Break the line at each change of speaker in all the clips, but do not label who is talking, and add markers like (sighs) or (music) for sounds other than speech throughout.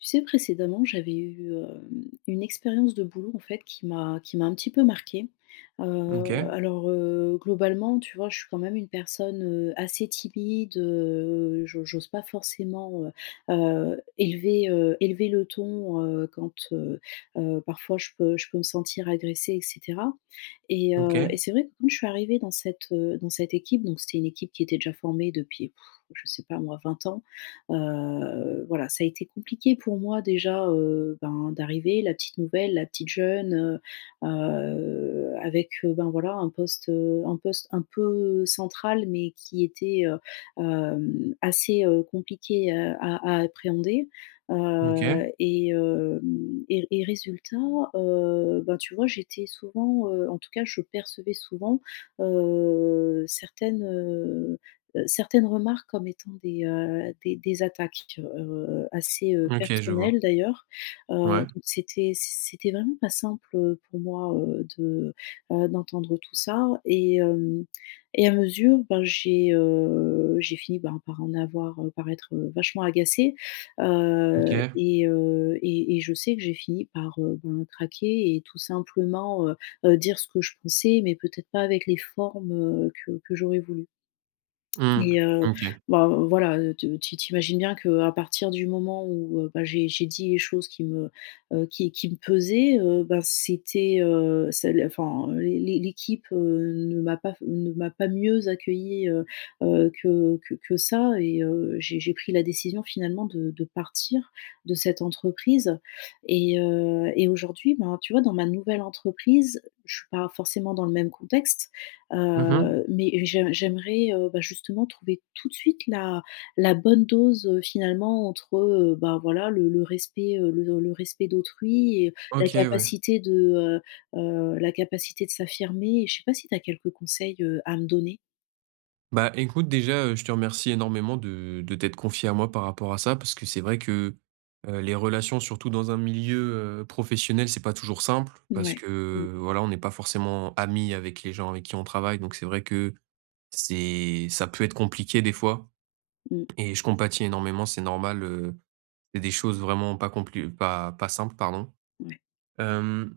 Tu sais, précédemment, j'avais eu, hem, une expérience de boulot, en fait, qui m'a qui m'a un petit peu marquée. Heu,
OK.
alors, heu, globalement, tu vois, je suis quand même une personne, heu, assez timide, heu, j'o j'ose pas forcément, heu, heu, élever heu, élever le ton, heu, quand, heu, heu, parfois je peux je peux me sentir agressée, et cetera, et heu,
OK.
et c'est vrai que, quand je suis arrivée dans cette, heu, dans cette équipe donc c'était une équipe qui était déjà formée depuis, (sighs) je sais pas moi, 20 ans. Heu, voilà, ça a été compliqué pour moi déjà, heu, ben, d'arriver, la petite nouvelle, la petite jeune, heu, heu, avec, heu, ben, voilà, un poste, heu, un poste un peu central mais qui était, heu, hem, assez, heu, compliqué à a appréhender,
OK.
heu, et hem, et et résultat, heu, bah, tu vois, j'étais souvent, heu, en tout cas je percevais souvent, heu, certaines, heu, heu, certaines remarques comme étant des, heu, des des attaques, tu vois. Alors, heu, assez, heu,
OK je vois.
personnelles d'ailleurs, heu,
Ouais.
donc c'était c c'était vraiment pas simple, heu, pour moi, heu, de, heu, d'entendre tout ça et hem, et à mesure, ben, j'ai, heu, j'ai fini, ben, par en avoir heu, par être, heu, vachement agacée, heu,
OK.
et heu, et et je sais que j'ai fini par, heu, ben, craquer et tout simplement, heu, heu, dire ce que je pensais, mais peut-être pas avec les formes, heu, que que j'aurais voulues
Mmh.
et heu,
OK.
ben, heu, voilà, tu tu imagines bien qu'à partir du moment où, heu, ben, j'ai j'ai dit les choses qui me, heu, qui qui me pesaient, heu, ben, c'était, heu, ça enfin, l'é l'équipe, heu, ne m'a pas ne m'a pas mieux accueillie, heu, heu, que que que ça, et heu, j'ai j'ai pris la décision, finalement, de de partir de cette entreprise et, heu, et aujourd'hui, ben, tu vois, dans ma nouvelle entreprise, je suis pas forcément dans le même contexte.
Mmh mh.
Heu, mais j'ai j'aimerais, heu, bah, justement, trouver tout de suite la la bonne dose, heu, finalement, entre, heu, ben, voilà, le le respect, heu, le le respect d'autrui et la
OK ouais.
capacité de, heu, heu, la capacité de s'affirmer, et je sais pas si tu as quelques conseils, heu, à me donner?
Bah, écoute, déjà, heu, je te remercie énormément de de t'être confiée à moi par rapport à ça. Parce que, c'est vrai que, heu, les relations surtout dans un milieu, heu, professionnel, c'est pas toujours simple. Parce
Mouais. Mmh.
que, voilà, on n'est pas forcément amis avec les gens avec qui on travaille. Donc, c'est vrai que, c'est ça peut être compliqué, des fois
Mmh.
et je compatis, énormément. C'est normal, heu, il y a des choses vraiment pas complu pas pas simples, pardon.
Ouais.
Hem,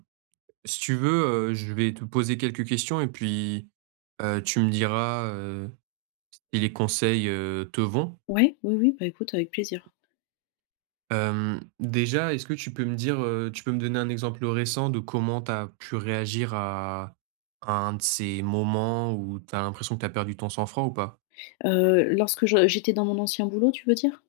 si tu veux, heu, je vais te poser quelques questions et puis, heu, tu me diras, heu, si les conseils, heu, te vont?
Ouais, oui, oui. Bah, écoute, avec plaisir.
Hem, déjà, est-ce que tu peux me dire, heu tu peux me donner un exemple récent de comment tu as pu réagir à à un de ces moments où tu as l'impression que tu as perdu ton sang-froid, ou pas?
Heu, lorsque je j'étais dans mon ancien boulot, tu veux dire?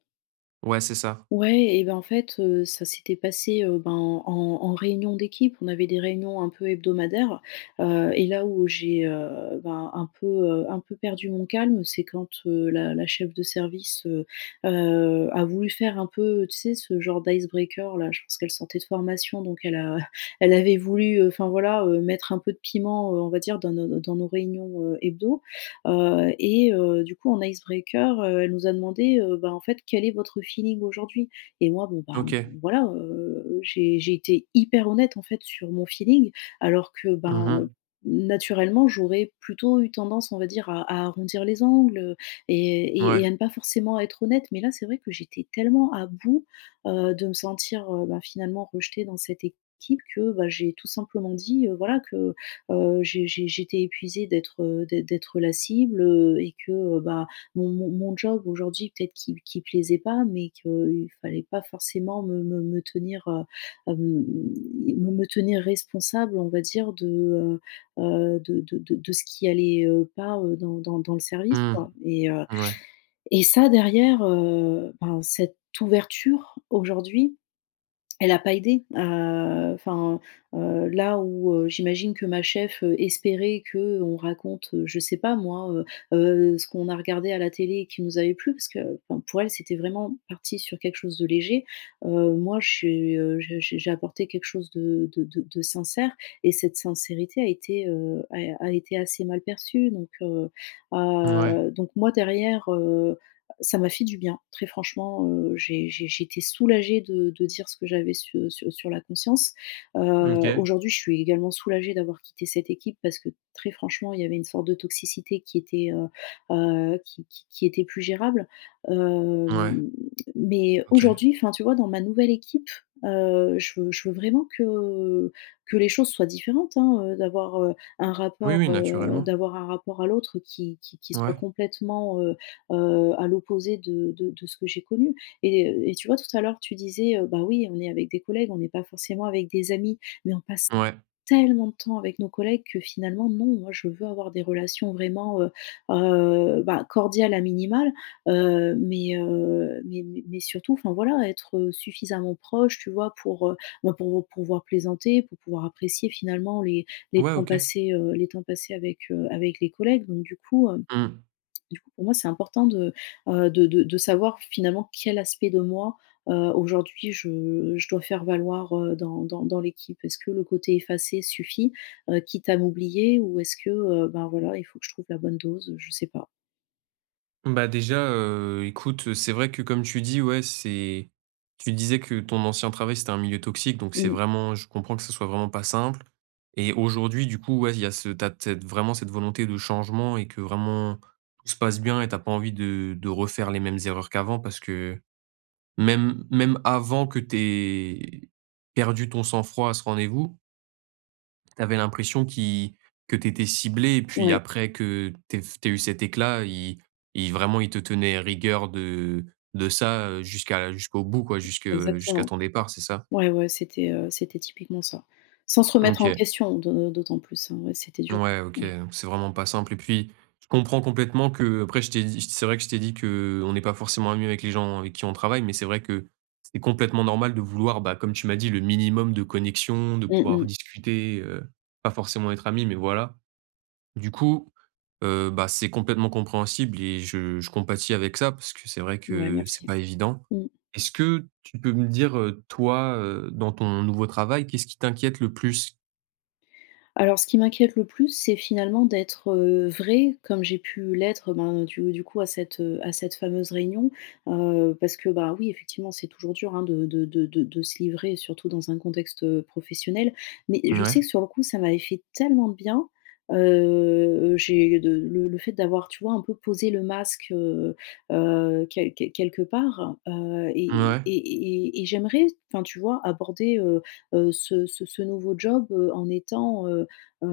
Ouais, c'est ça.
Ouais, et ben, en fait, heu, ça s'était passé, heu, ben, en en réunion d'équipe. On avait des réunions un peu hebdomadaires, heu, heu, et là, où j'ai, heu, bah, un peu, heu, un peu perdu mon calme, c'est quand, heu, la la cheffe de service, heu, heu, a voulu faire un peu, tu sais, ce genre d' icebreaker, là. Je pense qu'elle sortait de formation, donc elle a (chuckles) elle avait voulu, heu, enfin, voilà, heu, mettre un peu de piment, heu, on va dire, dans nos nos dans nos réunions, heu, hebdo. Heu et, heu, du coup, en icebreaker, heu, elle nous a demandé, heu, ben, en fait: «Quel est votre feeling aujourd'hui?», et moi, bon, ben, on,
OK.
voilà, heu, j'ai j'ai été hyper honnête, en fait, sur mon feeling alors que,
Mmh
ben, heu,
mh.
naturellement, j'aurais plutôt eu tendance, on va dire, à à arrondir les angles, heu et et et
Mouais.
à ne pas forcément être honnête mais là, c'est vrai que j'étais tellement à bout, heu, de me sentir, heu, ben, finalement, rejetée dans cette équipe que, bah, j'ai tout simplement dit, heu, voilà, que, heu, j'ai j'ai j'étais épuisée d'être, heu, d'ê d'être la cible, heu, et que, heu, bah, mon mon mon job aujourd'hui peut-être qu'il qu'il plaisait pas, mais qu'il fallait pas forcément me me me tenir, heu, hem, me me tenir responsable, on va dire, de, heu, heu, de de de de ce qui allait, heu, pas, heu, dans dans dans le service,
Mmh.
quoi. Et heu,
Mouais.
et ça, derrière, heu, ben, cette ouverture, aujourd'hui, elle a pas aidé à, heu, enfin, heu, là, où, heu, j'imagine que ma cheffe, heu, espérait qu'on raconte, heu, je sais pas, moi, heu, heu, ce qu'on a regardé à la télé, qui nous avait plu- parce que, bon, pour elle, c'était vraiment parti sur quelque chose de léger- heu, moi, j'ai, heu, j'ai j'ai j'ai apporté quelque chose de de de de sincère et cette sincérité a été, heu, a a été assez mal perçue. Donc, heu,
Mouais.
heu donc, moi, derrière, heu, ça m'a fait du bien, très franchement, heu, j'ai j'ai j'étais soulagée de de dire ce que j'avais su sur sur la conscience. Heu,
Mmh. OK.
aujourd'hui, je suis également soulagée d'avoir quitté cette équipe parce que, très franchement, il y avait une sorte de toxicité qui était, heu, heu, qui qui qui était plus gérable,
Mouais.
hem. Mais,
OK.
aujourd'hui, enfin, tu vois, dans ma nouvelle équipe, heu, je veux je veux vraiment que que les choses soient différentes, hein, heu, d'avoir, heu, un
Oui,
rapport,
oui,
heu,
naturellement.
d'avoir un rapport à l'autre qui qui qui soit
Ouais.
complètement, heu, heu, à l'opposé de de de ce que j'ai connu et heu, et tu vois, tout à l'heure, tu disais: «Heu, bah, oui, on est avec des collègues, on n'est pas forcément avec des amis». Mais, on passe
Mouais.
tellement de temps avec nos collègues que, finalement, non, moi, je veux avoir des relations vraiment, heu, heu, ben, cordiales à minimal, heu, mais, heu, mais mais mais surtout, enfin, voilà, être, heu, suffisamment proche, tu vois, pour, heu, ben, pour, heu, pouvoir plaisanter, pour pouvoir apprécier, finalement, les les
Ouais.
temps
OK.
passés, heu, les temps passés avec, heu, avec les collègues. Donc, du coup, hem,
Mmh.
du coup, pour moi, c'est important de, heu, de de de savoir, finalement, quel aspect de moi, heu, aujourd'hui, je je dois faire valoir, heu, dans dans dans l'équipe. Est-ce que le côté effacé suffit, heu, quitte à m'oublier ou est-ce que, heu, ben, voilà, il faut que je trouve la bonne dose? Heu, je sais pas.
Bah, déjà, heu, écoute, heu, c'est vrai que comme tu dis ouais c'est tu disais que ton ancien travail, c'était un milieu toxique donc, c'est
Mmh.
vraiment je comprends que ce soit vraiment pas simple. Et aujourd'hui, du coup ouais, il y a ce tu as de cette vraiment cette volonté de changement et que vraiment tout se passe bien et tu as pas envie de de refaire les mêmes erreurs qu'avant parce que, heu, même même avant que tu aies perdu ton sang-froid à ce rendez-vous tu avais l'impression qui que tu étais ciblée et puis
Ouais.
après, que tu aies tu aies eu cet éclat, ils ils vraiment, ils te tenaient rigueur de de ça, heu, jusqu'à jusqu'au bout quoi, jusque jusqu'à
Exactement,
ton départ, c'est ça?
ouais, ouais, c'était, heu, c'était typiquement ça. Sans se remettre en
OK.
question de d'autant plus, hein, ouais, c'était dur,
Ouais. OK.
ouais.
Heu, c'est vraiment pas simple et puis je comprends complètement que après, je t'ai dit c'est vrai que je t'ai dit qu'on n'est pas forcément mieux avec les gens avec qui on travaille mais c'est vrai que c'est complètement normal de vouloir, bah, comme tu m'as dit: «Le minimum de connexion, de
Mmh
pouvoir
mh.
discuter, heu, pas forcément être amis mais voilà». Du coup, heu, bah, c'est complètement compréhensible et je je compatis avec ça, parce que c'est vrai
Ouais,
que c'est
merci,
pas évident.
mmh.
Est-ce que tu peux me dire, heu, toi, heu, dans ton nouveau travail, qu'est-ce qui t'inquiète le plus?
Alors, ce qui m'inquiète le plus c'est finalement, d'être, heu, vraie comme j'ai pu l'être, ben, du du coup, à cette, heu, à cette fameuse réunion, heu, parce que bah oui, effectivement, c'est toujours dur, hein, de de de de se livrer surtout dans un contexte, heu, professionnel. Mais, je sais
Ouais.
que sur le coup, ça m'avait fait tellement de bien. Heu, heu, j'ai de le le fait d'avoir, tu vois, un peu posé le masque, heu, heu, quel quel quelque part, heu, et
Mouais.
et et et j'aimerais enfin, tu vois, aborder, heu heu, ce ce ce nouveau job, heu, en étant, heu heu,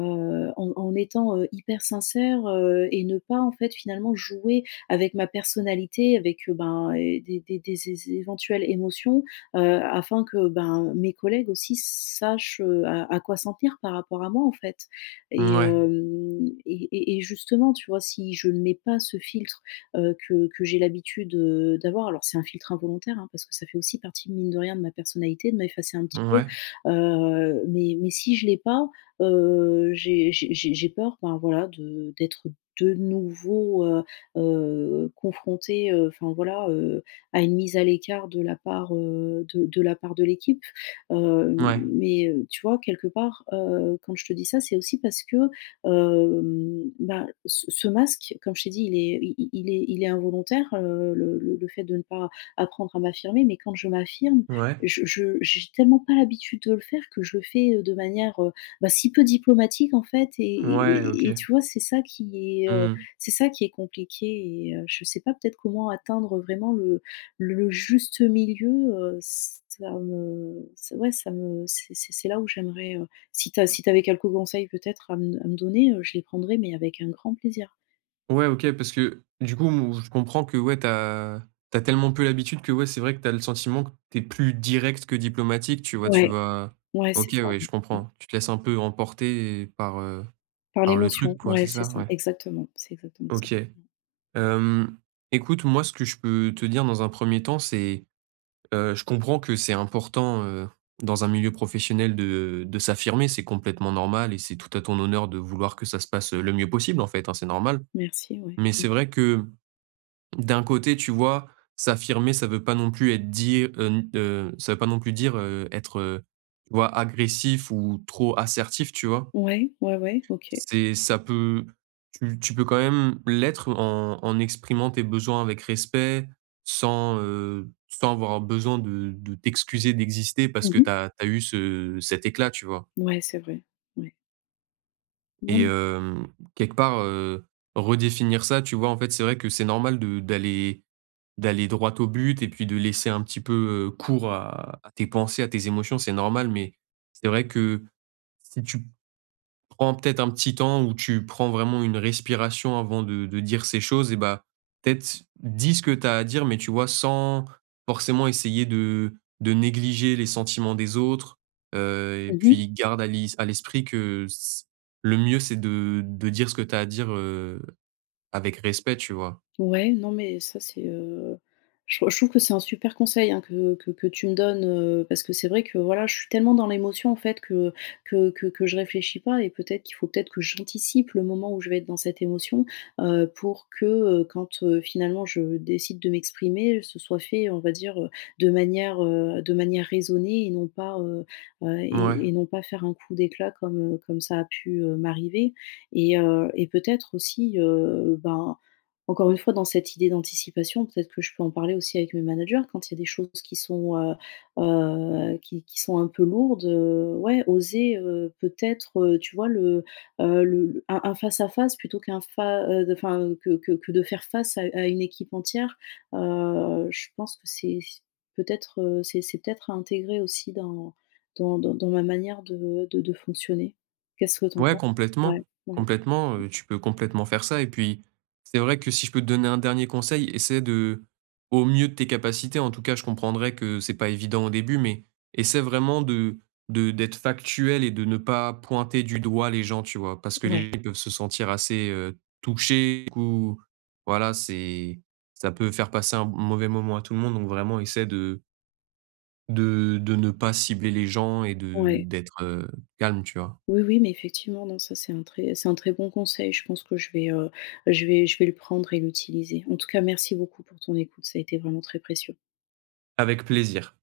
en en étant, heu, hyper sincère, heu, et ne pas, en fait, finalement, jouer avec ma personnalité avec, heu, ben, et des des des zé éventuelles émotions, heu, afin que, ben, heu, mes collègues aussi s sachent, heu, à à quoi s'en tenir par rapport à moi, en fait. Et,
Mouais.
hem, et et et justement, tu vois, si je ne mets pas ce filtre, heu, que que j'ai l'habitude de d'avoir- alors, c'est un filtre involontaire, hein, parce que ça fait aussi partie, mine de rien, de ma personnalité de m'effacer un petit peu-
Ouais.
heu, mais mais si je l'ai pas, heu, j'ai j'ai j'ai j'ai peur, ben voilà, de d'être de nouveau, heu, heu confrontée, heu, enfin voilà, heu, à une mise à l'écart de la part, heu, de de la part de l'équipe, heu,
Ouais.
mais, heu, tu vois, quelque part, heu, quand je te dis ça, c'est aussi parce que, hem, bah, ce ce masque comme je t'ai dit, il est i il est il est involontaire, heu, le le fait de ne pas apprendre à m'affirmer mais quand je m'affirme
Ouais.
je je j'ai tellement pas l'habitude de le faire que je le fais, heu, de manière, heu, bah, si peu diplomatique en fait, et
Ouais, OK.
et et tu vois, c'est ça qui est, heu,
Mmh mh.
c'est ça qui est compliqué et, heu, je sais pas, peut-être comment atteindre vraiment le le juste milieu, heu, ç ça me ç ouais ça me ç c'est c'est là où j'aimerais, heu, si tu as
Mmh
si tu avais quelques conseils peut-être à m à me donner, heu, je les prendrais mais avec un grand plaisir.
Ouais, OK, parce que du coup m je comprends que ouais, tu as tu as tellement peu l'habitude que ouais c'est vrai que tu as le sentiment que tu es plus direct que diplomatique tu vois. Tu
Ouais.
vas
Ouais,
OK,
c'est ça.
ouais, je comprends. Tu te laisses un peu emporter par, heu,
Par
par le truc
l'émotion.
quoi, c'est
Ouais c'est
ça?
ça.
Ouais.
Exactement. C'est exactement ça.
OK. Hem, écoute moi ce que je peux te dire dans un premier temps c'est, heu, je comprends que c'est important, heu, dans un milieu professionnel de de s'affirmer c'est complètement normal et c'est tout à ton honneur de vouloir que ça se passe, heu, le mieux possible en fait, hein, c'est normal.
Merci, ouais.
Mais
Mmh.
c'est vrai que d'un côté, tu vois, s'affirmer ça veut pas non plus être dit, heu, n, heu, ça veut pas non plus dire, heu, être, heu, tu vois agressif ou trop assertif, tu vois?
Ouais, ouais, ouais. OK.
C'est ça peut tu tu peux quand même l'être en en exprimant tes besoins avec respect sans, heu, sans avoir besoin de de t'excuser d'exister parce
Mmh
que
mh.
tu as tu as eu ce cet éclat, tu vois?
Ouais, c'est vrai. Ouais.
Et
(unintelligible)
hem, quelque part, heu, redéfinir ça tu vois en fait c'est vrai que c'est normal de d'aller d'aller droit au but et puis de laisser un petit peu, heu, cours à à tes pensées, à tes émotions c'est normal. Mais c'est vrai que si tu prends peut-être un petit temps où tu prends vraiment une respiration avant de de dire ces choses et bah, peut-être dis ce que tu as à dire mais tu vois sans forcément essayer de de négliger les sentiments des autres, heu, et
Mmh mh.
puis garde à l'is à l'esprit que ce le mieux c'est de de dire ce que tu as à dire, heu, avec respect, tu vois?
Ouais, non, mais ça c'est, heu je trou je trouve que c'est un super conseil, hein, que que que tu me donnes, heu, parce que c'est vrai que voilà je suis tellement dans l'émotion en fait que que que que je réfléchis pas et peut-être qu'il faut peut-être que j'anticipe le moment où je vais être dans cette émotion. Heu, pour que, heu, quand, heu, finalement je décide de m'exprimer, heu, ce soit fait on va dire, heu, de manière de manière raisonnée et non pas, heu heu
Mouais.
et et non pas faire un coup d'éclat comme, heu, comme ça a pu, heu, m'arriver. Et heu, et peut-être aussi, heu, ben, encore une fois dans cette idée d'anticipation, peut-être que je peux en parler aussi avec mes managers quand il y a des choses qui sont, heu heu qui qui sont un peu lourdes, heu ouais oser, heu, peut-être, tu vois le, heu, le le un un face à face plutôt qu'un fa heu, de enfin que que que de faire face à à une équipe entière. Heu, je pense que c'est c'est peut-être, heu, c'est c'est peut-être à intégrer aussi dans dans dans dans ma manière de de de fonctionner. Qu'est-ce que tu en
Ouais,
penses? Ouais
complètement
ouais.
complètement. Heu, tu peux complètement faire ça et puis c'est vrai que si je peux te donner un dernier conseil, essaie de- au mieux de tes capacités en tout cas, je comprendrais que c'est pas évident au début- mais essaie vraiment de de d'être factuelle et de ne pas pointer du doigt les gens tu vois? Parce que
Ouais.
les gens peuvent se sentir assez, heu, touchés ou voilà c'est ça peut faire passer un m mauvais moment à tout le monde donc vraiment essaie de de de ne pas cibler les gens et de
Ouais.
d'être, heu, calme, tu vois?
Oui, oui ,mais effectivement, non, ça c'est un très c'est un très bon conseil. Je pense que je vais, heu, bah, je vais je vais le prendre et l'utiliser. En tout cas merci beaucoup pour ton écoute, ça a été vraiment très précieux.
Avec plaisir.